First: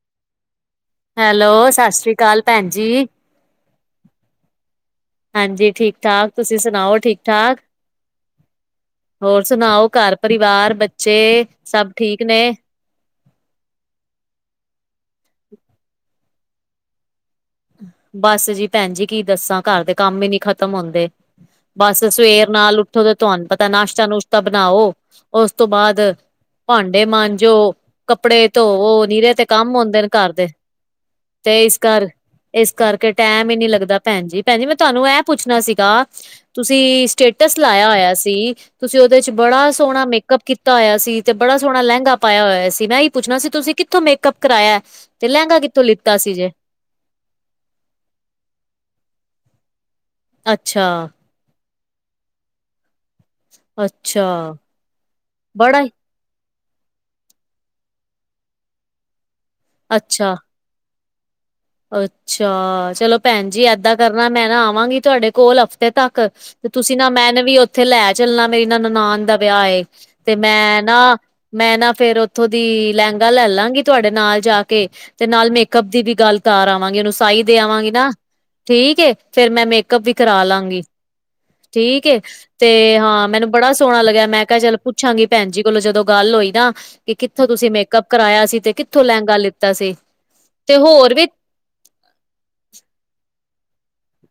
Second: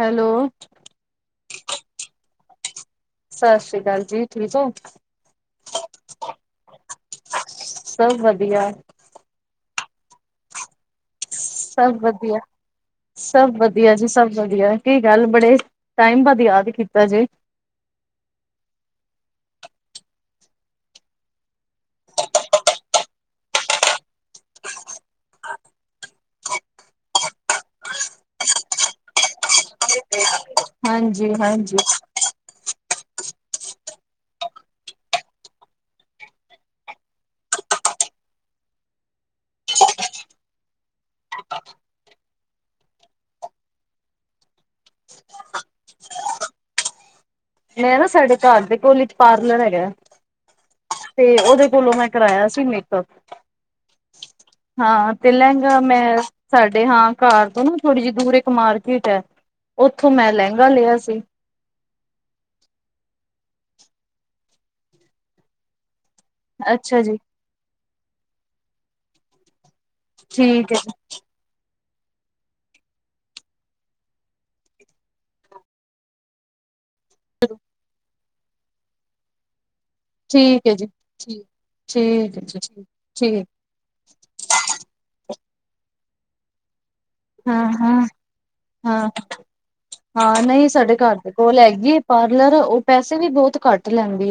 Hello! Hello! ਸਤਿ ਸ਼੍ਰੀ ਅਕਾਲ ਭੈਣ ਜੀ। ਸਤ ਸ਼੍ਰੀ ਅਕਾਲ ਜੀ, ਠੀਕ ਹੋ। ਹਾਂਜੀ ਠੀਕ ਠਾਕ ਤੁਸੀਂ ਸੁਣਾਓ ਠੀਕ ਠਾਕ ਸਭ ਵਧੀਆ ਹੋਰ ਸੁਣਾਓ ਘਰ, ਪਰਿਵਾਰ, ਬੱਚੇ, ਸਭ ਠੀਕ ਨੇ ਵਧੀਆ ਸਭ ਵਧੀਆ ਜੀ ਸਭ ਵਧੀਆ ਕੀ ਗੱਲ ਬੜੇ, ਟਾਈਮ ਬਾਦ ਯਾਦ ਕੀਤਾ ਜੇ ਬਸ ਜੀ ਭੈਣ ਜੀ ਕੀ ਦੱਸਾਂ ਘਰ ਦੇ ਕੰਮ ਹੀ ਨੀ ਖਤਮ ਹੁੰਦੇ ਬਸ ਸਵੇਰ ਨਾਲ ਉੱਠੋ ਤੇ ਤੁਹਾਨੂੰ ਪਤਾ ਨਾਸ਼ਤਾ ਨੁਸ਼ਤਾ ਬਣਾਓ, ਉਸ ਤੋਂ ਬਾਅਦ ਭਾਂਡੇ ਮਾਂਜੋ, ਕੱਪੜੇ ਧੋਵੋ, ਨੀਰੇ ਤੇ ਕੰਮ ਹੁੰਦੇ ਨੇ ਘਰ ਦੇ ਹਾਂਜੀ-ਹਾਂਜੀ, ਤੇਈਸ ਘਰ ਇਸ ਕਰਕੇ ਟੈਮ ਹੀ ਨਹੀਂ ਲੱਗਦਾ ਭੈਣ ਜੀ ਭੈਣ ਜੀ ਮੈਂ ਤੁਹਾਨੂੰ ਇਹ ਪੁੱਛਣਾ ਸੀਗਾ ਤੁਸੀਂ, ਸਟੇਟਸ ਲਾਇਆ ਹੋਇਆ ਸੀ ਤੁਸੀਂ ਉਹਦੇ ਚ ਬੜਾ ਸੋਹਣਾ ਮੇਕਅੱਪ ਕੀਤਾ ਹੋਇਆ ਸੀ ਤੇ ਬੜਾ ਸੋਹਣਾ ਲਹਿੰਗਾ ਪਾਇਆ ਹੋਇਆ ਸੀ ਮੈਂ ਆਹੀ ਪੁੱਛਣਾ ਸੀ ਤੁਸੀਂ ਕਿੱਥੋਂ ਮੇਕਅੱਪ ਕਰਾਇਆ, ਤੇ ਲਹਿੰਗਾ ਕਿੱਥੋਂ ਲਿੱਤਾ ਸੀ ਜੇ ਮੈਂ ਨਾ ਸਾਡੇ ਘਰ ਦੇ ਕੋਲੀ ਚ ਪਾਰਲਰ ਹੈਗਾ ਅੱਛਾ, ਤੇ ਉਹਦੇ ਕੋਲੋਂ ਮੈਂ ਕਰਾਇਆ ਸੀ ਮੇਕਅਪ ਅੱਛਾ ਹਾਂ, ਤੇ ਲਹਿੰਗਾ ਬੜਾ ਹੀ ਮੈਂ ਸਾਡੇ ਹਾਂ ਘਰ ਤੋਂ ਨਾ ਥੋੜੀ ਜਿਹੀ ਦੂਰ ਇੱਕ ਮਾਰਕੀਟ ਹੈ, ਉੱਥੋਂ ਅੱਛਾ ਮੈਂ ਲਹਿੰਗਾ ਲਿਆ ਸੀ। ਅੱਛਾ, ਚਲੋ ਭੈਣ ਜੀ ਏਦਾਂ ਕਰਨਾ ਮੈਂ ਨਾ ਆਵਾਂਗੀ ਤੁਹਾਡੇ ਕੋਲ ਹਫ਼ਤੇ ਤੱਕ ਤੇ ਤੁਸੀਂ ਅੱਛਾ ਨਾ ਜੀ, ਮੈਂਨ ਵੀ ਉੱਥੇ ਲੈ ਚੱਲਣਾ ਮੇਰੀ ਨਾ ਨਨਾਨ ਦਾ ਵਿਆਹ ਹੈ ਤੇ, ਠੀਕ ਹੈ ਮੈਂ ਜੀ, ਨਾ ਮੈਂ ਨਾ ਫੇਰ ਉੱਥੋਂ ਦੀ ਲਹਿੰਗਾ ਲੈ ਲਾਂਗੀ ਤੁਹਾਡੇ ਨਾਲ ਜਾ ਕੇ ਤੇ ਨਾਲ ਮੇਕਅਪ ਦੀ ਵੀ ਗੱਲ ਕਾਰ ਆਵਾਂਗੇ ਉਹਨੂੰ ਸਾਈ ਦੇ ਆਵਾਂਗੇ ਨਾ ਠੀਕ ਏ, ਫੇਰ ਮੈਂ ਮੇਕਅਪ ਵੀ ਕਰਾ ਠੀਕ ਹੈ ਲਾਂਗੀ ਜੀ, ਠੀਕ। ਠੀਕ ਏ ਹੈ ਜੀ, ਤੇ ਹਾਂ ਠੀਕ, ਮੈਨੂੰ ਬੜਾ ਸੋਹਣਾ ਲੱਗਿਆ ਮੈਂ ਕਿਹਾ ਚੱਲ ਪੁੱਛਾਂਗੀ ਭੈਣ ਜੀ ਕੋਲੋ ਜਦੋਂ ਗੱਲ ਹੋਈ ਨਾ, ਕਿ ਕਿੱਥੋਂ ਤੁਸੀਂ ਹਾਂ-ਹਾਂ, ਮੇਕਅੱਪ ਹਾਂ। ਕਰਵਾਇਆ ਸੀ ਤੇ ਹਾਂ ਕਿੱਥੋਂ ਹਾਂ ਲਹਿੰਗਾ ਲਿੱਤਾ ਸੀ ਤੇ ਹੋਰ ਵੀ ਹੋਰ ਲੈਗੀ ਪਾਰਲਰ ਉਹ ਪੈਸੇ ਵੀ ਬਹੁਤ ਘੱਟ ਲੈਂਦੀ,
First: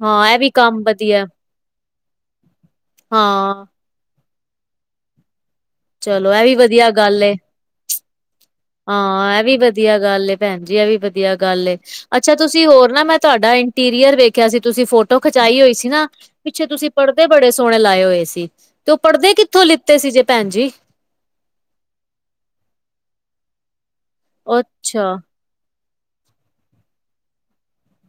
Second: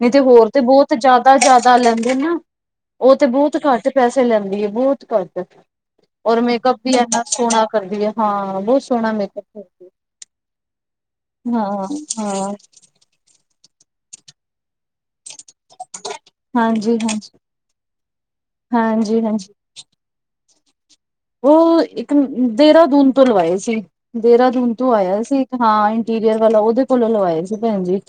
ਨਹੀਂ ਤੇ ਹਾਂ ਇਹ ਹੋਰ ਵੀ ਤੇ ਕੰਮ ਬਹੁਤ ਵਧੀਆ ਜ਼ਿਆਦਾ ਜ਼ਿਆਦਾ ਲੈਂਦੇ ਨਾ, ਉਹ ਤੇ ਬਹੁਤ ਹਾਂ ਘੱਟ ਪੈਸੇ ਲੈਂਦੀ ਹੈ ਬਹੁਤ ਘਟ ਚਲੋ ਇਹ ਵੀ ਵਧੀਆ ਗੱਲ ਹੈ, ਕਰਦੀ ਹੈ ਹਾਂ ਬਹੁਤ ਸੋਹਣਾ ਹਾਂ ਇਹ ਮੇਕਅਪ ਵੀ ਕਰਦੀ ਹੈ। ਵਧੀਆ ਗੱਲ ਏ ਭੈਣ ਜੀ ਇਹ ਵੀ ਵਧੀਆ ਗੱਲ ਏ। ਹਾਂ। ਅੱਛਾ ਹਾਂ ਤੁਸੀਂ ਹੋਰ ਨਾ ਮੈਂ ਤੁਹਾਡਾ ਇੰਟੀਰੀਅਰ ਵੇਖਿਆ ਸੀ ਤੁਸੀਂ ਫੋਟੋ ਖਿਚਾਈ ਹੋਈ ਸੀ ਨਾ। ਪਿੱਛੇ ਤੁਸੀਂ ਹਾਂਜੀ ਪੜ੍ਹਦੇ ਹਾਂਜੀ ਬੜੇ ਸੋਹਣੇ ਲਾਏ ਹੋਏ ਸੀ ਤੇ ਉਹ ਹਾਂਜੀ ਪੜ੍ਹਦੇ ਹਾਂਜੀ ਕਿੱਥੋਂ ਲਿੱਤੇ ਸੀ ਜੇ ਭੈਣ ਜੀ। ਉਹ ਇੱਕ ਦੇਹਰਾਦੂਨ ਤੋਂ ਲਵਾਏ ਸੀ ਦੇਹਰਾਦੂਨ ਤੋਂ ਅੱਛਾ ਆਇਆ ਸੀ। ਹਾਂ ਇੰਟੀਰੀਅਰ ਵਾਲਾ ਉਹਦੇ ਕੋਲੋਂ ਲਵਾਏ ਸੀ ਭੈਣ ਜੀ।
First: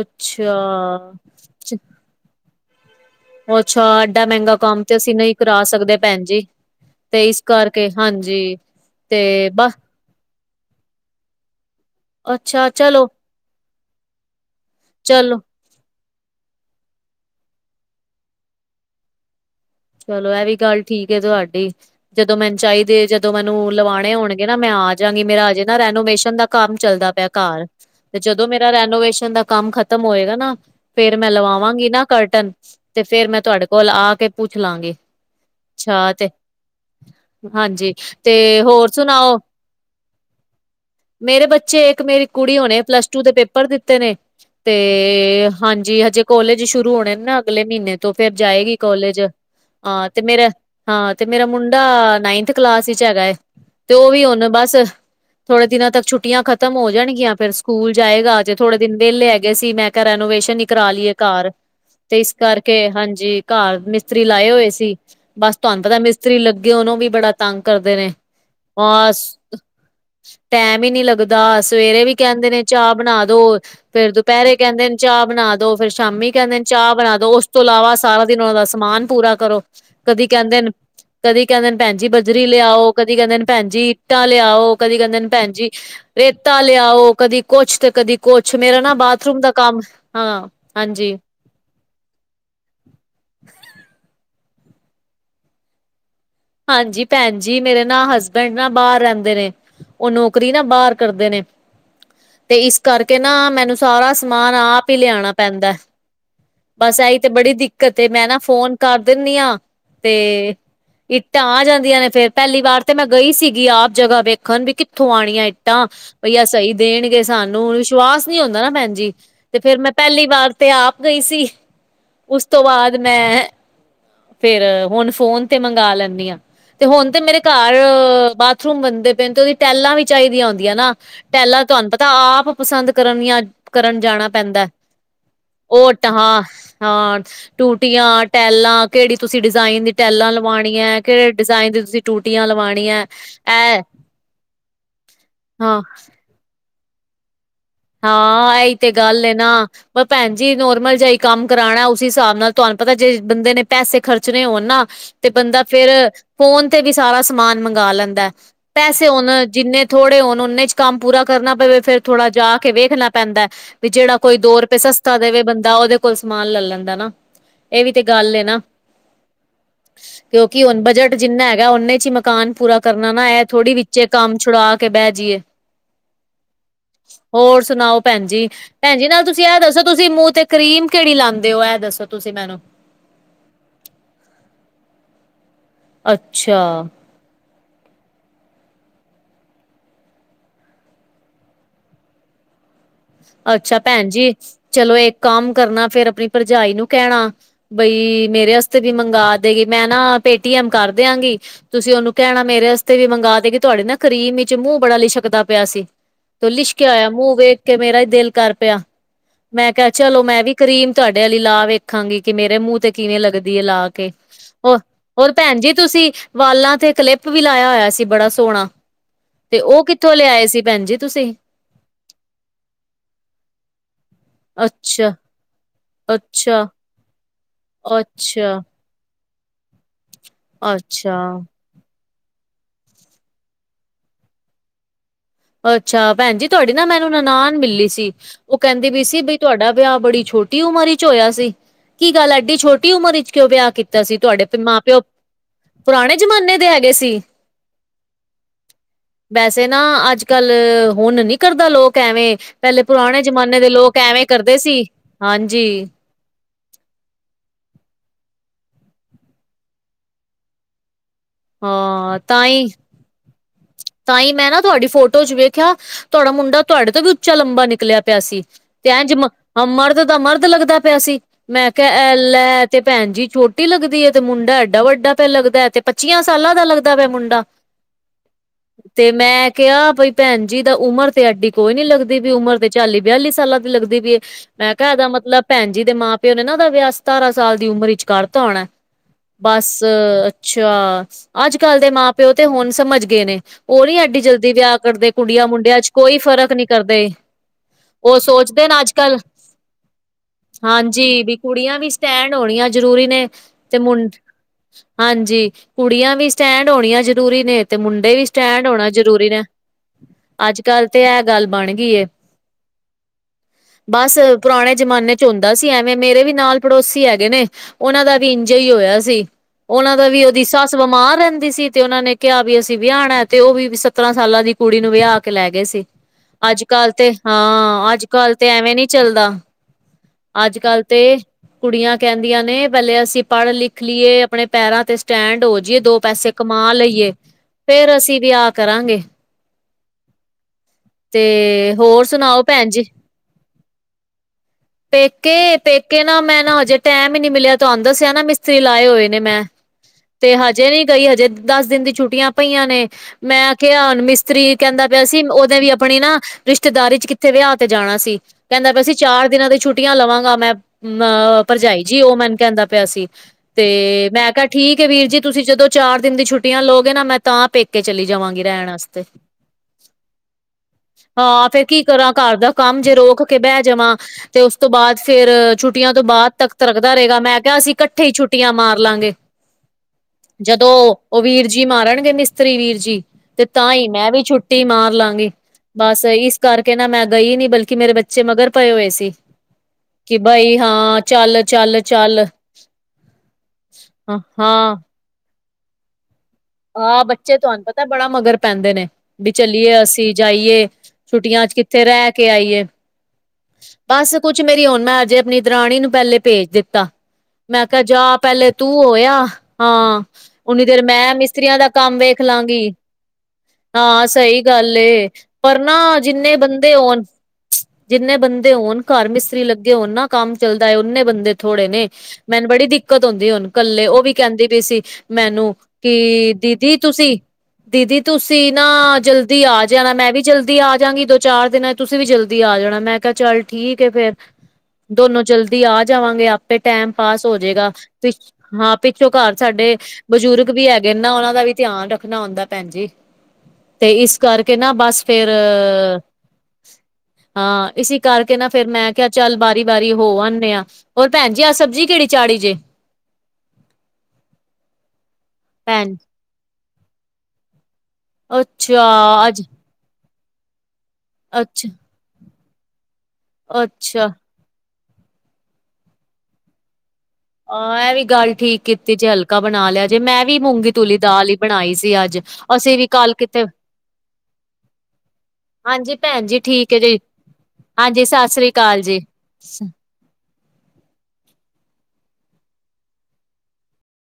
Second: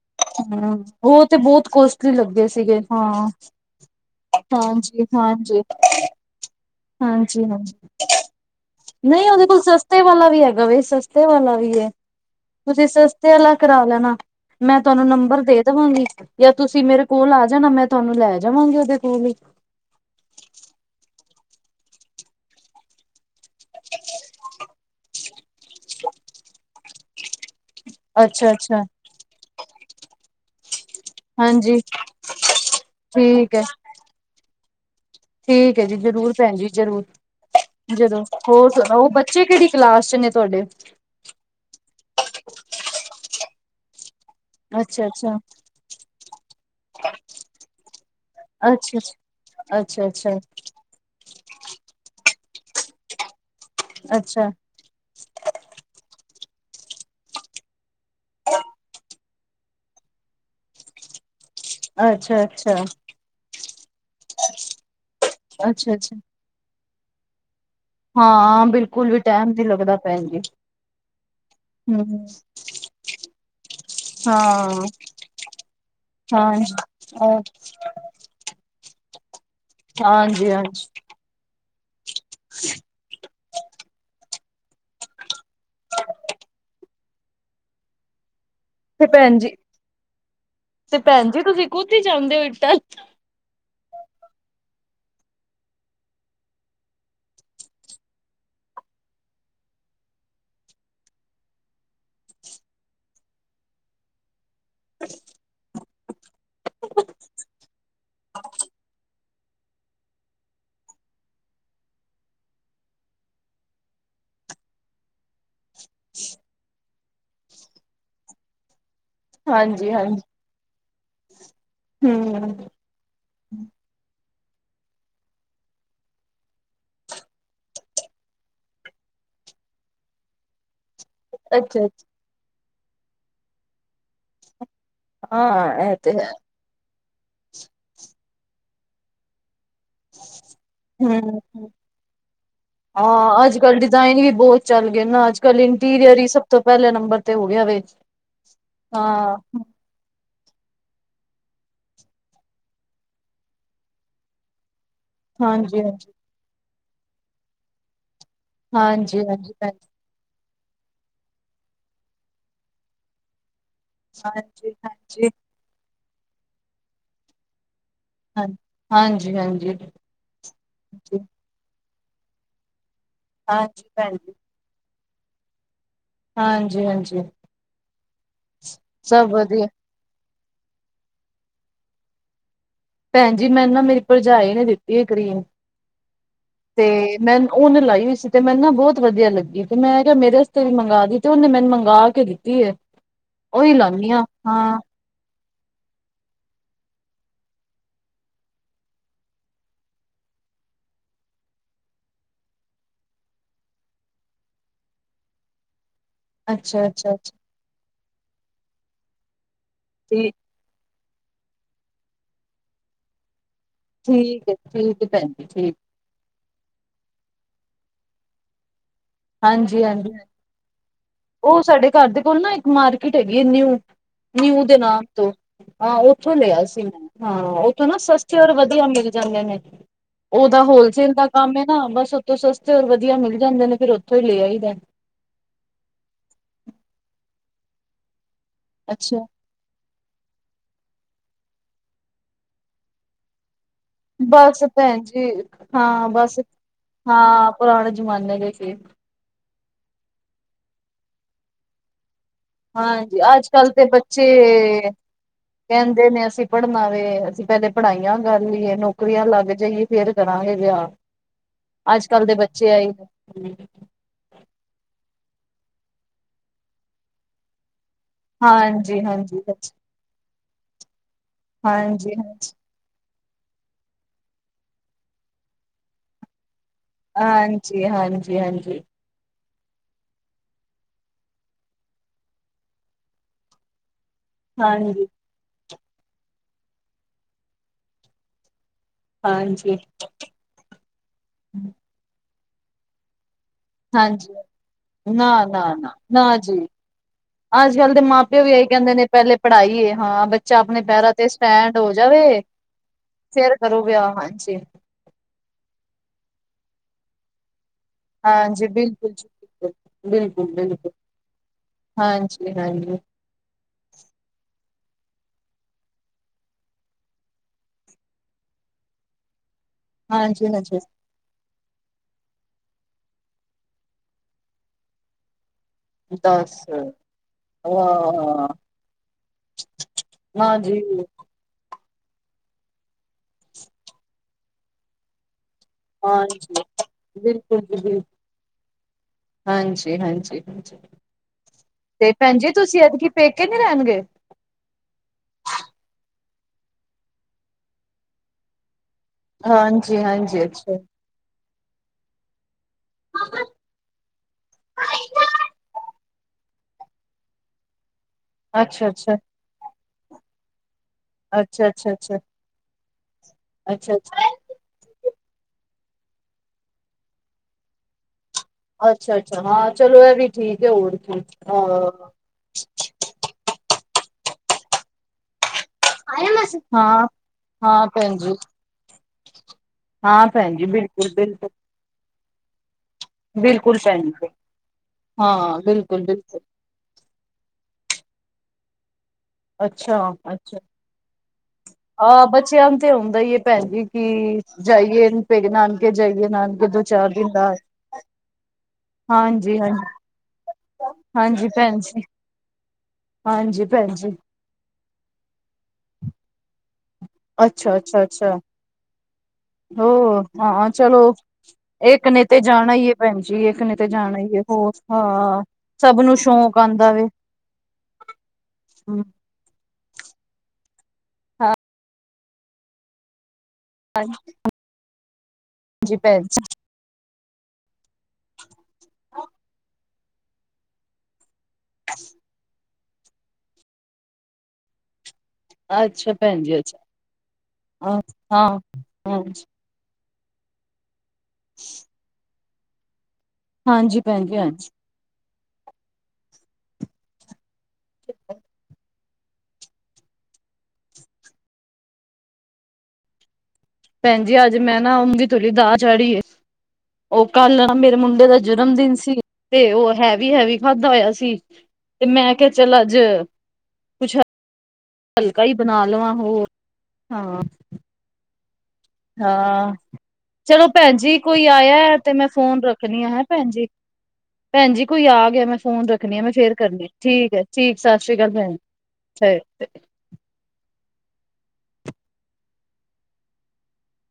ਅੱਛਾ ਉਹ ਤੇ ਬਹੁਤ ਕੋਸਟਲੀ ਲੱਗੇ ਸੀਗੇ ਹਾਂ। ਉਹ ਅੱਛਾ ਐਡਾ ਮਹਿੰਗਾ ਕੰਮ ਤੇ ਹਾਂਜੀ ਅਸੀਂ ਨਹੀਂ ਹਾਂਜੀ ਕਰਾ ਸਕਦੇ ਭੈਣ ਜੀ। ਤੇ ਇਸ ਹਾਂਜੀ ਹਾਂਜੀ ਕਰਕੇ ਹਾਂਜੀ ਤੇ ਨਹੀਂ ਉਹਦੇ ਕੋਲ ਬਸ। ਸਸਤੇ ਵਾਲਾ ਵੀ ਹੈਗਾ ਵੇ ਸਸਤੇ ਵਾਲਾ ਵੀ ਹੈ। ਅੱਛਾ ਤੁਸੀਂ ਚਲੋ ਸਸਤੇ ਵਾਲਾ ਕਰਾ ਲੈਣਾ ਮੈਂ ਤੁਹਾਨੂੰ ਚਲੋ ਨੰਬਰ ਦੇ। ਦੇਵਾਂਗੀ ਜਾਂ ਤੁਸੀਂ ਮੇਰੇ ਕੋਲ ਆ ਜਾਣਾ ਮੈਂ ਤੁਹਾਨੂੰ ਲੈ ਜਾਵਾਂਗੀ ਉਹਦੇ ਕੋਲ ਹੀ। ਚਲੋ ਇਹ ਵੀ ਗੱਲ ਠੀਕ ਹੈ ਤੁਹਾਡੀ ਜਦੋਂ ਮੈਨੂੰ ਚਾਹੀਦੇ ਜ। ਜਦੋਂ ਮੈਨੂੰ ਲਵਾਉਣੇ ਹੋਣਗੇ ਨਾ ਮੈਂ ਆ ਜਾਂਗੀ ਮੇਰਾ ਅਜੇ ਨਾ ਰੈਨੋਵੇਸ਼ਨ ਦਾ ਕੰਮ ਚੱਲਦਾ ਪਿਆ ਘਰ। ਤੇ ਜਦੋਂ ਮੇਰਾ ਅੱਛਾ-ਅੱਛਾ ਰੈਨੋਵੇਸ਼ਨ ਦਾ ਕੰਮ ਖਤਮ ਹੋਏਗਾ ਨਾ, ਫੇਰ ਮੈਂ ਹਾਂਜੀ ਲਵਾਵਾਂਗੀ ਨਾ ਕਰਟਨ ਤੇ ਫੇਰ ਮੈਂ ਠੀਕ ਹੈ ਤੁਹਾਡੇ ਕੋਲ ਆ ਕੇ ਪੁੱਛ ਲਾਂਗੀ, ਠੀਕ ਹੈ ਜੀ ਅੱਛਾ ਤੇ ਜ਼ਰੂਰ ਭੈਣ ਜੀ ਜ਼ਰੂਰ ਜਦੋਂ ਹੋਰ ਸੁਣਾਓ ਬੱਚੇ ਕਿਹੜੀ ਕਲਾਸ ਚ ਨੇ ਤੁਹਾਡੇ, ਮੇਰੇ ਬੱਚੇ ਇੱਕ ਮੇਰੀ ਕੁੜੀ ਹੁਣੇ ਪਲੱਸ ਟੂ ਦੇ ਪੇਪਰ ਦਿੱਤੇ ਨੇ ਤੇ ਅੱਛਾ-ਅੱਛਾ। ਹਾਂਜੀ ਹਜੇ ਕੋਲੇਜ ਸ਼ੁਰੂ ਹੋਣੇ ਨੇ ਨਾ ਅਗਲੇ ਮਹੀਨੇ ਤੋਂ ਫੇਰ ਜਾਏਗੀ ਅੱਛਾ-ਅੱਛਾ, ਕੋਲੇਜ ਹਾਂ ਤੇ ਅੱਛਾ-ਅੱਛਾ, ਮੇਰਾ ਹਾਂ ਤੇ ਮੇਰਾ ਮੁੰਡਾ ਨਾਈਨਥ ਕਲਾਸ ਵਿੱਚ ਹੈਗਾ ਹੈ। ਤੇ ਉਹ ਵੀ ਹੁਣ ਅੱਛਾ। ਬਸ। ਥੋੜੇ ਦਿਨਾਂ ਤੱਕ ਛੁੱਟੀਆਂ ਖਤਮ ਹੋ ਜਾਣਗੀਆਂ ਫਿਰਰ ਸਕੂਲ ਜਾਏਗਾੇ ਥੋੜੇ ਦਿਨ ਵਿਹਲੇ ਹੈਗੇਏ ਸੀ ਮੈਂ ਰੈਨੋਵੇਸ਼ਨ ਹੀ ਕਰਾ ਲਈਏ ਘਰ ਤੇ ਇਸ ਅੱਛਾ-ਅੱਛਾ, ਕਰਕੇ ਹਾਂਜੀ। ਘਰ ਮਿਸਤਰੀ ਲਾਏ ਹੋਏ ਸੀ ਬਸ ਤੁਹਾਨੂੰ ਪਤਾ ਅੱਛਾ-ਅੱਛਾ ਮਿਸਤਰੀ ਲੱਗੇ ਹੋਣ ਉਹ ਵੀ ਬੜਾ। ਤੰਗ ਕਰਦੇ ਨੇ ਹਾਂ ਬਿਲਕੁਲ ਵੀ ਬਸ ਟੈਮ ਨੀ ਲੱਗਦਾ ਭੈਣ ਜੀ। ਟਾਈਮ ਹੀ ਨਹੀਂ ਲੱਗਦਾ ਸਵੇਰੇ ਹੂੰ ਵੀ ਕਹਿੰਦੇ ਨੇ। ਚਾਹ ਬਣਾ ਦੋ ਫੇਰ ਦੁਪਹਿਰੇ ਹਾਂ ਕਹਿੰਦੇ ਨੇ ਚਾਹ ਬਣਾ ਦੋ ਫੇਰ ਸ਼ਾਮੀ ਕਹਿੰਦੇ ਹਾਂਜੀ, ਚਾਹ ਬਣਾ ਦੋ ਉਸ ਤੋਂ ਇਲਾਵਾ। ਸਾਰਾ ਦਿਨ ਉਹਨਾਂ ਦਾ ਸਮਾਨ ਪੂਰਾ ਕਰੋ ਕਦੀ ਕਹਿੰਦੇ ਨੇ ਹਾਂਜੀ-ਹਾਂਜੀ ਕਦੀ ਕਹਿੰਦੇ ਭੈਣ ਜੀ। ਬਜ਼ਰੀ ਲਿਆਓ ਕਦੀ ਕਹਿੰਦੇ ਨੇ ਭੈਣ ਜੀ ਇੱਟਾਂ ਲਿਆਓ। ਕਦੀ ਕਹਿੰਦੇ ਨੇ ਭੈਣ ਜੀ ਰੇਤਾ ਲਿਆਓ ਕਦੀ ਕੁਛ ਤੇ ਕਦੀ। ਕੁਛ ਮੇਰਾ ਨਾ ਤੇ ਭੈਣ ਬਾਥਰੂਮ ਜੀ ਦਾ ਕੰਮ ਹਾਂ ਹਾਂਜੀ। ਕੁਥਤੀ ਚਝਾਦੇ ਉਠਟ [unintelligible] [inaudible] ਹਾਂਜੀ ਭੈਣ ਜੀ ਮੇਰੇ ਨਾ ਹਸਬੈਂਡ ਨਾ ਬਾਹਰ ਰਹਿੰਦੇ ਨੇ। ਉਹ ਨੌਕਰੀ ਨਾ ਬਾਹਰ ਕਰਦੇ ਨੇ ਤੇ ਇਸ ਕਰਕੇ ਨਾ ਮੈਨੂੰ ਸਾਰਾ। ਮਾਨ ਆਪ ਹੀ ਲਿਆਣਾ ਪੈਂਦਾ। ਬਸ ਇਹੀ ਤੇ ਬੜੀ ਦਿੱਕਤ ਮੈਂ ਨਾ ਫੋਨ ਕਰ ਦਿੰਦੀ ਆ ਤੇ। ਇੱਟਾਂ ਆ ਜਾਂਦੀਆਂ ਨੇ ਫੇਰ ਪਹਿਲੀ ਵਾਰ ਤੇ ਮੈਂ ਗਈ ਸੀਗੀ ਆਪ ਜਗ੍ਹਾ ਵੇਖਣ ਵੀ ਕਿੱਥੋਂ ਆਣੀਆਂ ਇੱਟਾਂ। ਬਈ ਆ ਸਹੀ ਦੇਣਗੇ ਸਾਨੂੰ ਵਿਸ਼ਵਾਸ ਨਹੀਂ ਆਉਂਦਾ ਨਾ ਭੈਣ ਜੀ। ਤੇ ਫੇਰ ਮੈਂ ਹਾਂਜੀ-ਹਾਂਜੀ ਪਹਿਲੀ ਵਾਰ ਤੇ ਆਪ ਗਈ ਸੀ ਉਸ ਤੋਂ ਹੂੰ ਬਾਅਦ। ਮੈਂ ਫੇਰ ਹੁਣ ਫੋਨ ਤੇ ਮੰਗਾ ਲੈਂਦੀ ਹਾਂ। ਤੇ ਹੁਣ ਤੇ ਮੇਰੇ ਘਰ ਬਾਥਰੂਮ ਬੰਦੇ ਪਏ ਤੇ ਉਹਦੀ ਟੈਲਾਂ ਵੀ ਚਾਹੀਦੀਆਂ ਹੁੰਦੀਆਂ ਨਾ। ਪਹਿਲਾਂ ਤੁਹਾਨੂੰ ਅੱਛਾ-ਅੱਛਾ ਪਤਾ ਆਪ ਪਸੰਦ ਕਰਨ ਜਾਂ ਕਰਨ ਜਾਣਾ ਪੈਂਦਾ। ਹਾਂ ਇਹ ਉਟ ਤੇ ਹੈ। ਹਾਂ। ਹਾਂ ਟੂਟੀਆਂ ਟੈਲਾਂ ਕਿਹੜੀ ਤੁਸੀਂ ਡਿਜ਼ਾਇਨ ਦੀ ਟੈਲਾਂ। ਲਵਾਣੀ ਹੈ ਕਿਹੜੇ ਹੂੰ ਡਿਜ਼ਾਇਨ ਦੀ ਤੁਸੀਂ ਟੂਟੀਆਂ ਲਵਾਣੀ ਹੈ ਹਾਂ ਅੱਜ ਕੱਲ੍ਹ ਇਹ। ਡਿਜ਼ਾਇਨ ਵੀ ਬਹੁਤ ਚੱਲ ਗਏ ਨਾ ਅੱਜ ਇੰਟੀਰੀਅਰ ਹੀ ਸਭ ਤੋਂ ਪਹਿਲੇ ਨੰਬਰ ਤੇ ਹੋ ਗਿਆ ਵੇ। ਹਾਂ ਇਹੀ ਤੇ ਗੱਲ ਏ ਹਾਂ ਨਾ। ਪਰ ਭੈਣ ਜੀ ਨੋਰਮਲ ਜਿਹਾ ਕੰਮ ਕਰਾਉਣਾ ਉਸ ਹਿਸਾਬ ਨਾਲ ਤੁਹਾਨੂੰ ਪਤਾ ਜੇ ਬੰਦੇ ਨੇ ਪੈਸੇ ਖਰਚਣੇ ਹੋਣ ਨਾ। ਤੇ ਬੰਦਾ ਫੇਰ ਹਾਂਜੀ-ਹਾਂਜੀ ਫੋਨ ਤੇ ਵੀ ਸਾਰਾ ਸਮਾਨ ਮੰਗਵਾ ਲੈਂਦਾ ਪੈਸੇ ਹੋਨ ਹਾਂਜੀ-ਹਾਂਜੀ ਭੈਣ ਜਿੰਨੇ। ਹੁਣ ਉਨੇ ਚ ਕੰਮ ਪੂਰਾ ਕਰਨਾ ਪਵੇ। ਫਿਰ ਥੋੜਾ ਜਾ ਕੇ ਵੇਖਣਾ ਪੈਂਦਾ। ਜਿਹੜਾ ਕੋਈ ਦੋ ਰੁਪਏ ਸਸਤਾ ਹਾਂਜੀ-ਹਾਂਜੀ ਦੇਵੇ ਬੰਦਾ ਉਹਦੇ ਕੋਲ ਸਮਾਨ ਲੈ ਲੈਂਦਾ ਨਾ। ਇਹ ਵੀ ਤੇ ਗੱਲ ਹੈ ਹਾਂ ਨਾ। ਹਾਂਜੀ-ਹਾਂਜੀ ਕਿਉਂਕਿ ਹੁਣ ਬਜਟ ਹਾਂਜੀ ਜਿੰਨਾ ਹੈਗਾ ਉਨੇ ਚ ਹੀ ਮਕਾਨ ਪੂਰਾ ਕਰਨਾ ਨਾ। ਇਹ ਥੋੜੀ ਹਾਂਜੀ ਵਿੱਚ ਭੈਣ ਜੀ ਕੰਮ ਛੁੜਾ। ਤੇ ਬਹਿ ਜਾਈਏ। ਹਾਂਜੀ-ਹਾਂਜੀ। ਹੋਰ ਸੁਣਾਓ ਭੈਣ ਜੀ, ਭੈਣ ਜੀ ਨਾਲ ਸਭ ਤੁਸੀਂ ਆਹ ਵਧੀਆ ਦੱਸੋ ਤੁਸੀਂ ਮੂੰਹ ਤੇ ਕਰੀਮ ਕਿਹੀ ਲਾਉਂਦੇ ਹੋ ਇਹ ਦੱਸੋ ਤੁਸੀਂ ਮੈਨੂੰ ਭੈਣ ਜ, ਮੈਨੂੰ ਨਾ ਮੇਰੀ ਭਰਜਾਈ ਨੇ ਦਿੱਤੀ ਹੈ ਕਰੀਮ ਅੱਛਾ। ਮੈਨ ਉਹਨ ਲਾਈ ਹੋਈ ਸੀ। ਤੇ ਮੈਨੂੰ ਨਾ ਬਹੁਤ ਵਧੀਆ ਲੱਗੀ। ਤੇ ਮੈਂ ਕਿਹਾ ਮੇਰੇ ਵਾਸਤੇ ਵੀ ਮੰਗਵਾ ਦੀ ਤੇ ਉਹਨੇ ਮੈਨੂੰ ਮੰਗਵਾ ਕੇ ਲਈ ਕੀ ਹੈ। ਅੱਛਾ। ਭੈਣ ਜੀ, ਚਲੋ ਇੱਕ ਕੰਮ ਕਰਨਾ। ਫੇਰ ਆਪਣੀ ਭਰਜਾਈ ਨੂੰ ਕਹਿਣਾ ਬਈ, ਮੇਰੇ ਵਾਸਤੇ ਵੀ ਮੰਗਵਾ ਦੇਗੀ। ਮੈਂ ਨਾ ਪੇਟੀਐਮ ਕਰ ਦਿਆਂਗੀ। ਤੁਸੀਂ ਉਹਨੂੰ ਕਹਿਣਾ ਮੇਰੇ ਵਸਤੇ ਵੀ ਮੰਗਵਾ ਦੇ ਕਿ ਤੁਹਾਡੀ ਨਾ ਕਰੀਮ ਵਿੱਚ ਮੂੰਹ ਬੜਾ ਛਕਦਾ ਪਿਆ ਸੀ ਤ ਅੱਛਾ ਲਿਸ਼ਕੀਆ ਹੋਇਆ ਅੱਛਾ ਮੂੰਹ ਅੱਛਾ ਵੇਖ ਕੇ ਮੇਰਾ ਹੀ ਦਿਲ ਕਰ ਪਿਆ ਮੈਂ ਕਿਹਾ ਚਲੋ ਠੀਕ ਮੈਂ ਵੀ। ਕਰੀਮ ਤੁਹਾਡੇ ਵਾਲੀ ਲਾ ਵੇਖਾਂਗੀ ਕਿ ਮੇਰੇ ਮੂੰਹ ਤੇ ਕਿਵੇਂ ਲੱਗਦੀ ਹੈ ਲਾ। ਠੀਕ ਹੈ ਹੋ ਠੀਕ ਹੈ ਹੋਰ ਭੈਣ ਜੀ ਠੀਕ ਤੁਸੀਂ ਵਾਲਾਂ ਤੇ ਕਲਿੱਪ ਵੀ ਲਾਇਆ ਹੋਇਆ ਸੀ ਬੜਾ ਸੋਹਣਾ। ਤੇ ਹਾਂਜੀ ਉਹ ਹਾਂਜੀ ਕਿੱਥੋਂ ਲਿਆਏ ਸੀ ਭੈਣ ਜੀ ਤੁਸੀਂ। ਉਹ ਸਾਡੇ ਘਰ ਦੇ ਕੋਲ ਨਾ ਇੱਕ ਮਾਰਕੀਟ ਹੈਗੀ ਆ ਨਿਊ ਨਿਊ ਦੇ ਨਾਮ ਅੱਛਾ ਤੋਂ। ਹਾਂ ਉੱਥੋਂ ਅੱਛਾ ਲਿਆ ਸੀ ਮ ਹਾਂ ਉੱਥੋਂ ਨਾ ਸਸਤੇ ਔਰ ਅੱਛਾ ਵਧੀਆ ਮਿਲ ਜਾਂਦੇ ਨੇ। ਉਹ ਤਾਂ ਹੋਲਸੇਲ ਅੱਛਾ ਦਾ ਕੰਮ ਹੈ ਨਾ ਬਸ ਉਤੋਂ ਸਸਤੇ ਵਧੀਆ ਮਿਲ ਜਾਂਦੇ ਨੇ ਫਿਰ ਉਥੋਂ ਹੀ ਲੈ ਆਈਦਾ। ਅੱਛਾ। ਭੈਣ ਜੀ ਤੁਹਾਡੀ ਨਾ ਮੈਨੂੰ ਨਨਾਨ ਮਿਲੀ ਸੀ। ਉਹ ਕਹਿੰਦੀ ਵੀ ਸੀ ਅੱਛਾ ਵੀ। ਤੁਹਾਡਾ ਵਿਆਹ ਬੜੀ ਛੋਟੀ ਉਮਰ ਵਿਚ ਹੋਇਆ ਸੀ। ਕੀ ਗੱਲ ਐਡੀ ਛੋਟੀ ਉਮਰ ਵਿਚ ਕਿਉਂ ਵਿਆਹ ਕੀਤਾ। ਸੀ ਤੁਹਾਡੇ ਬਸ ਮਾਂ ਪਿਓ ਭੈਣ ਜੀ, ਹਾਂ। ਪੁਰਾਣੇ ਬਸ ਜਮਾਨੇ ਦੇ ਹੈਗੇ ਸੀ ਹਾਂ ਪੁਰਾਣੇ ਜਮਾਨੇ ਦੇ ਕੀ ਵੈਸੇ ਨਾ ਅੱਜ ਕੱਲ, ਹੁਣ ਨੀ ਕਰਦਾ ਲੋਕ ਐਵੇਂ। ਪਹਿਲੇ ਹਾਂਜੀ ਪੁਰਾਣੇ ਅੱਜ ਜਮਾਨੇ ਦੇ ਕੱਲ ਤੇ ਲੋਕ ਐਵੇਂ ਕਰਦੇ ਸੀ ਹਾਂਜੀ ਦੇ ਨੇ ਅਸੀਂ ਪੜ੍ਹਨਾਵੇ ਅਸੀਂ ਪਹਿਲੇ ਪੜ੍ਹਾਈਆਂ ਕਰ ਲਈਏ ਨੌਕਰੀਆਂ ਲੱਗ ਜਾਈਏ ਫੇਰ ਕਰਾਂਗੇ ਵਿਆਹ। ਅੱਜ ਹਾਂ। ਕੱਲ ਦੇ ਤਾਂਹੀ ਬੱਚੇ ਆਈ ਤਾਂ ਹੀ ਮੈਂ ਨਾ ਤੁਹਾਡੀ ਫੋਟੋ ਚ ਵੇਖਿਆ। ਤੁਹਾਡਾ ਮੁੰਡਾ, ਤੁਹਾਡੇ ਤੋਂ ਵੀ ਉੱਚਾ- ਲੰਬਾ ਨਿਕਲਿਆ। ਪਿਆ ਸੀ। ਤੇ ਹਾਂਜੀ ਇਂਝ ਮ ਹਾਂਜੀ ਹਾਂਜੀ ਮਰਦ ਤਾਂ ਮਰਦ ਲੱਗਦਾ ਪਿਆ ਸੀ। ਮੈਂ ਕਿਹਾਿਆ ਹਾਂਜੀ ਲੈ। ਤੇ ਭੈਣ ਜੀ ਛੋਟੀ ਲੱਗਦੀ ਹੈ। ਤੇ ਮੁੰਡਾ ਐਡਾ ਵੱਡਾ ਪ ਲੱਗਦਾ ਤੇ ਪੱਚੀਆਂ ਸਾਲਾਂ ਦਾ ਲੱਗਦਾ। ਪਿਆ ਮੁੰਡਾ ਹਾਂਜੀ -ਹਾਂਜੀ -ਹਾਂਜੀ। ਤੇ ਮੈਂ ਕਿਹਾ ਬਈ ਭੈਣ ਜੀ ਦਾ ਉਮਰ ਤੇ ਐਡੀ ਕੋਈ ਨੀ ਲੱਗਦੀ ਵੀ ਉਮਰ ਤੇ ਚਾਲੀ -ਬਿਆਲੀ ਸਾਲਾਂ ਵੀ ਲੱਗਦੀ ਵੀ। ਮੈਂ ਹਾਂਜੀ ਕਿਹਾਦਾ ਮਤਲਬ ਭੈਣ ਜੀ ਦੇ ਮਾਂ- ਪਿਓ ਨੇ ਨਾ ਉਹਦਾ ਵਿਆਹ ਸਤਾਰਾਂ ਸਾਲ ਦੀ ਉਮਰ ਵਿੱਚ ਕਰਤਾ ਆਉਣਾ। ਬਸ, ਹਾਂਜੀ ਅੱਛਾ। ਅੱਜ ਕੱਲ ਦੇ ਮਾਂ -ਪਿਓ ਤੇ ਹੁਣ ਸਮਝ ਗਏ ਨੇ। ਉਹ ਨੀ ਐਡੀ ਹਾਂਜੀ ਜਲਦੀ ਵਿਆਹ ਕਰਦੇ ਨਾ ਕੁੁੰਡੀਆਂ- ਨਾ ਮੁੰਡਿਆਂ ਚ ਨਾ ਕੋਈ ਨਾ ਫਰਕ ਜੀ ਨਹੀਂ ਕਰਦੇ। ਅੱਜ ਕੱਲ ਦੇ ਉਹ ਮਾਂ -ਪਿਓ ਵੀ ਇਹੀ ਸੋਚਦੇ ਅੱਜ ਕਹਿੰਦੇ ਨੇ। ਕੱਲ ਪਹਿਲੇ ਪੜ੍ਹਾਈ ਏ ਹਾਂ। ਬੱਚਾ ਆਪਣੇ ਹਾਂਜੀ ਪੈਰਾਂ ਤੇ ਵੀ ਕੁੜੀਆਂ ਸਟੈਂਡ ਵੀ ਹੋ ਸਟੈਂਡ ਜਾਵੇ ਹੋਣੀਆਂ ਜ਼ਰੂਰੀ ਨੇ। ਫੇਰ ਤੇ ਕਰੋ ਮੁੰਡ ਵਿਆਹ ਹਾਂਜੀ ਹਾਂਜੀ। ਕੁੜੀਆਂ ਵੀ ਸਟੈਂਡ ਹੋਣੀਆਂ ਜ਼ਰੂਰੀ ਨੇ। ਤੇ ਮੁੰਡੇ ਵੀ ਸਟੈਂਡ ਹਾਂਜੀ ਹੋਣਾ ਬਿਲਕੁਲ ਜੀ ਜਰੂਰੀ ਨੇ। ਬਿਲਕੁਲ ਬਿਲਕੁਲ ਅੱਜ ਕੱਲ ਬਿਲਕੁਲ ਤੇ ਇਹ ਗੱਲ ਬਣ ਗਈ। ਹਾਂਜੀ ਹਾਂਜੀ ਬਸ, ਪੁਰਾਣੇ ਜਮਾਨੇ ਚ ਹੁੰਦਾ ਸੀ। ਐਵੇਂ ਮੇਰੇ ਵੀ ਨਾਲ ਪੜੋਸੀ ਹੈਗੇ ਨੇ। ਉਹਨਾਂ ਦਾ ਵੀ ਇੰਜ ਹੀ ਹੋਇਆ ਸੀ। ਉਹਨਾਂ ਦਾ ਵੀ ਹਾਂਜੀ ਹਾਂਜੀ ਮ ਰਹਿੰਦੀ ਸੀ। ਤੇ ਉਹਨਾਂ ਨੇ ਕਿਹਾ ਵੀ ਅਸੀਂ ਵਿਆਹਣਾ। ਤੇ ਉਹ ਵੀ ਸਤਰਾਂ ਸਾਲਾਂ ਦੀ ਕੁੜੀ ਨੂੰ ਵਿਆਹ ਕੇ ਲੈ ਗਏ ਸੀ। ਦੱਸ ਅੱਜ ਕੱਲ ਤੇ ਹਾਂ। ਅੱਜ ਕੱਲ ਤੇ ਵਾਹ ਐਵੇਂ ਨੀ ਚੱਲਦਾ। ਨਾ ਅੱਜ ਜੀ ਕੱਲ ਤੇ ਕੁੜੀਆਂ ਕਹਿੰਦੀਆਂ ਨੇ ਪਹਿਲੇ ਅਸੀਂ ਪੜ੍ਹ ਲਿਖ ਲਈਏ ਆਪਣੇ ਪੈਰਾਂ ਤੇ। ਸਟੈਂਡ ਹੋ ਜਈਏ ਦੋ ਪੈਸੇ ਹਾਂਜੀ ਕਮਾ ਲਈਏ ਫੇਰ ਅਸੀਂ ਵੀ ਆਹ ਕਰਾਂਗੇ। ਹਾਂਜੀ-ਹਾਂਜੀ ਤੇ ਹੋਰ ਤੇ ਭੈਣ ਸੁਣਾਓ ਜੀ ਤੁਸੀਂ ਅੱਦਕੀ ਪੇਕੇ ਨੀ ਲੈਣਗੇ। [inaudible] ਪੇਕੇ ਪੇਕੇ ਨਾ ਮੈਂ ਨਾ ਅਜੇ ਟਾਈਮ ਹੀ ਨਹੀਂ ਮਿਲਿਆ ਤੁਹਾਨੂੰ ਦੱਸਿਆ ਨਾ ਮਿਸਤਰੀ ਲਾਏ ਹੋਏ ਮੈਂ ਹਾਂਜੀ ਤੇ ਹਾਂਜੀ ਹਜੇ ਅੱਛਾ ਨਹੀਂ ਗਈ ਅਜੇ ਦਾਸ ਦਿਨ ਦੀ ਛੁੱਟੀਆਂ ਪਈਆਂ ਨੇ ਮੈਂ ਕਿਹਾੁਣ ਮਿਸਤਰੀ ਕਹਿੰਦਾ ਪਿਆ ਸੀ ਉਹਓਦੇੇ ਵੀ ਆਪਣੀ ਨਾ ਰਿਸ਼ਤੇਦਾਰੀ ਚ ਕਿੱਥੇ ਰਿਹਾ ਤੇ ਜਾਣਾ ਸੀ ਕਹਿੰਦਾ ਅੱਛਾ ਵੈਸੇ ਅੱਛਾ ਚਾਰ ਦਿਨਾਂ ਦੀ ਛੁੱਟੀਆਂ ਲਵਾਂਗਾ ਮੈਂ ਅੱਛਾ ਭਰਜਾਈ ਜੀ ਉਹ ਅੱਛਾ ਅੱਛਾ ਮੈਨ ਕਹਿੰਦਾ ਪਿਆ ਸੀ ਅੱਛਾ ਤੇ ਅੱਛਾ ਮੈਂ ਕਿਹਾ ਠੀਕ ਹ ਵੀਰ ਜੀ ਤੁਸੀਂ ਜਦੋਂ ਚਾਰ ਦਿਨ ਦੀ ਛੁੱਟੀਆਂ ਲੋਕ ਨਾ ਮੈਂ ਤਾਂ ਕਿ ਚਲੀ ਜਾਵਾਂਗੀ ਰਹਿਣ ਵਾਸਤੇ ਅੱਛਾ ਅੱਛਾ ਹਾਂ ਚਲੋ ਇਹ ਵੀ ਠੀਕ ਹੈ ਹੋਰ ਕੀ ਹਾਂ ਫਿਰ ਕੀ ਕਰਾਂ ਘਰ ਦਾ ਬਹੁਤ ਅੱਛਾ ਕੰਮ ਜੇ ਰੋਕ ਕੇ ਬਹਿ ਜਵਾਂ ਤੇ ਉਸ ਤੋਂ ਬਾਅਦ ਫਿਰ ਤੀਆਂ ਤੋਂ ਬਾਅਦ ਤਖਤ ਰੱਖਦਾ ਹਾਂ ਰਹੇਗਾ ਮੈਂ ਕਿਹਾ ਅਸੀਂ ਹਾਂ ਇਕੱਠੇ ਹੀ ਭੈਣ ਜੀ ਛੁੱਟੀਆਂ ਮਾਰ ਲਾਂਗੇ ਹਾਂ ਭੈਣ ਜੀ ਬਿਲਕੁਲ ਜਦੋਂ ਵੀਰ ਬਿਲਕੁਲ ਜੀ ਮਾਰਣਗੇ ਮਿਸਤਰੀ ਵੀਰ ਜੀ ਤੇ ਤਾਂ ਬਿਲਕੁਲ ਭੈਣ ਮੈਂ ਵੀ ਜੀ ਛੁੱਟੀ ਮਾਰ ਲਾਂਗੀ ਹਾਂ ਬਿਲਕੁਲ ਬਸ ਇਸ ਬਿਲਕੁਲ ਕਰਕੇ ਪਾਉਂਦੇ ਹੀ ਨਹੀਂ ਹੁੰਦੀ ਮਹਾਰਾਜ ਜੁੱਤੀ ਤੇਰੇ ਮੂੰਹ ਤੇ ਖਿੱਚ ਕੇ ਪੁੱਤ ਕਹਿੰਦਾ ਮੈਂ ਗਈ ਨਹੀਂ ਬਲਕਿ ਮੇਰੇ ਬੱਚੇ ਮਗਰ ਪਏ ਹੋਏ ਅੱਛਾ ਕਿ ਅੱਛਾ ਬਈ ਹਾਂ। ਚੱਲ- ਚੱਲ ਆਹ! ਚੱਲ ਬੱਚਿਆਂ ਨੂੰ ਤੇ ਆਉਂਦਾ ਈ ਹੈ ਭੈਣ ਜੀ ਕਿ ਹਾਂ ਜਾਈਏ। ਪ ਨਾਨਕੇ ਜਾਈਏ। ਨਾਨਕੇ ਦੋ ਹਾਂ ਚਾਰ ਦਿਨ ਬੱਚੇ ਦਾ ਤਹਾਨੂੰ ਪਤਾ ਬੜਾ ਮਗਰ ਪੈਂਦੇ ਨੇ। ਹਾਂਜੀ ਚੱਲੀਏ ਹਾਂਜੀ ਅਸੀਂ ਜਾਈਏ। ਫਿਰ ਛੁੱਟੀਆਂ ਹਾਂਜੀ ਚ ਭੈਣ ਕਿੱਥੇ ਜੀ ਰਹਿ ਕੇ ਆਈਏ ਹਾਂਜੀ। ਭੈਣ ਜੀ ਬਸ ਕੁੱਛ ਮੇਰੀ ਹਣ ਮੈਂ ਅਜੇ ਆਪਣੀ ਦਰਾਣੀ ਨੂੰ ਪਹਿਲੇ ਭੇਜ ਦਿੱਤਾ। ਮੈਂ ਅੱਛਾ ਕਿਹਾ ਅੱਛਾ ਜਾ ਅੱਛਾ ਪਹਿਲੇ ਤੂੰ ਹੋਇਆ। ਹਾਂ, ਹੋ ਉਨੀ ਹਾਂ ਦੇਰ ਚਲੋ ਮੈਂ ਤਰੀਆ ਦਾ ਕੰਮ ਇੱਕ ਵੇਖ ਨੇ ਤੇ ਲਾਂਗੀ ਜਾਣਾ ਹੀ ਹੈ ਭੈਣ ਜੀ ਇੱਕ ਨੇ ਤੇ ਜਾਣਾ ਹੀ ਸਹੀ ਹੈ ਹੋਰ ਹਾਂ ਪਰ ਨਾ ਸਭ ਨੂੰ ਜਿੰਨੇ ਸ਼ੌਕ ਬੰਦੇ ਆਉਂਦਾ ਹੋਣ ਵੇ ਜਿੰਨੇ ਬੰਦੇ ਹੋਣ ਘਰ ਤਰੇ ਲੱਗੇ ਹੋਣ ਨਾ ਕੰਮ ਚਲਦਾ ਉਹਨੇ ਬੰਦੇ ਹਾਂ ਥੋੜੇ ਨੇ ਮੈਨੂੰ ਬੜੀ ਦਿੱਕਤ ਹੁੰਦੀ ਉਹਨੂੰ ਇਕੱਲੇ ਉਹ ਵੀ ਕਹਿੰਦੀ ਵੀ ਸੀ ਮੈਨੂੰ ਕਿ ਹਾਂਜੀ ਭੈਣ ਜੀ ਤੁਸੀਂ ਦੀਦੀ ਤੁਸੀਂ ਨਾ ਜਲਦੀ ਆ ਜਾਣਾ ਮੈਂ ਵੀ ਜਲਦੀ ਆ ਜਾਗੀ ਚਾਰ ਦਿਨਾਂ ਚ ਤੁਸੀਂ ਵੀ ਜਲਦੀ ਆ ਜਾਣਾ ਮੈਂ ਕਿਹਾ ਚੱਲ ਠੀਕ ਹ ਫਿਰ ਦੋਨੋਂ ਤੇ ਆ ਅੱਛਾ ਜਾਵਾਂਗੇ ਭੈਣ ਜੀ ਆਪੇ ਅੱਛਾ ਟਾਈਮ ਪਾਸ ਹੋ ਜਾਏਗਾ ਤੇ ਹਾਂ ਪਿੱਛੋਂ ਘਰ ਹਾਂਜੀ ਸਾਡੇ ਬਜ਼ੁਰਗ ਵੀ ਹੈਗੇ ਨਾ ਉਹਨਾਂ ਦਾ ਵੀ ਧਿਆਨ ਰੱਖਣਾ ਹੁੰਦਾ ਭੈਣ ਜੀ ਤੇ ਹਾਂਜੀ ਇਸ ਭੈਣ ਜੀ ਕਰਕੇ ਹਾਂਜੀ ਨਾ ਬਸ ਫਿਰ ਇਸੇ ਕਰਕੇ ਨਾ ਫਿਰ ਮੈਂ ਦੀ ਵਾਰੀ ਹੋ ਆਦੇ ਆ ਉਹ ਭੈਣ ਜੀ ਆ ਸਬਜੀ ਕਿਹੜੀ ਚਾੜੀ ਜੇ ਭੈਣ ਜੀ ਅੱਜ ਮੈਂ ਨਾ ਆਉਂਗੀ ਤੁਹਾਡੀ ਦਾਲ ਭੈਣ ਮੇਰੇ ਮੂੰ ਤੇਰੇ ਅੱਛਾ ਜਨਮਦਿਨ ਸੀ ਅੱਜ ਉਹ ਹੈ ਹੈਵੀ ਖਾਦਾ ਹੋਇਆ ਸੀ ਅੱਛਾ ਤੇ ਮੈਂ ਕਿਹਾ ਚਲ ਅੱਜ ਅੱਛਾ ਕਈ ਬਣਾ ਲਵਾਂ ਹੋਰ ਹਾਂ ਆ ਵੀ ਗੱਲ ਠੀਕ ਕੀ ਕਰੋਗੇ ਹਲਕਾ ਬਣਾ ਹਾਂ ਲਿਆ ਜੇ ਮੈਂ ਵੀ ਚਲੋ ਮੂੰਗੀ ਭੈਣ ਤੋਲੀ ਜੀ ਦਾਲ ਹੀ ਬਣਾਈ ਸੀ ਅੱਜ ਅਸੀਂ ਵੀ ਕੱਲ ਕਿਤੇ ਹਾਂਜੀ ਭੈਣਜੀ ਕੋਈ ਆ ਗਿਆ ਮੈਂ ਫੋਨ ਹਾਂਜੀ ਰੱਖਣੀ ਆ ਭੈਣ ਮੈਂ ਜੀ ਫੇਰ ਠੀਕ ਹੈ ਕਰਨੀ ਜੀ ਠੀਕ ਹ ਠੀਕ ਸਤਿ ਹਾਂਜੀ ਸ਼੍ਰੀ ਸ੍ਰੀ ਅਕਾਲ ਜੀ ਸਹੀ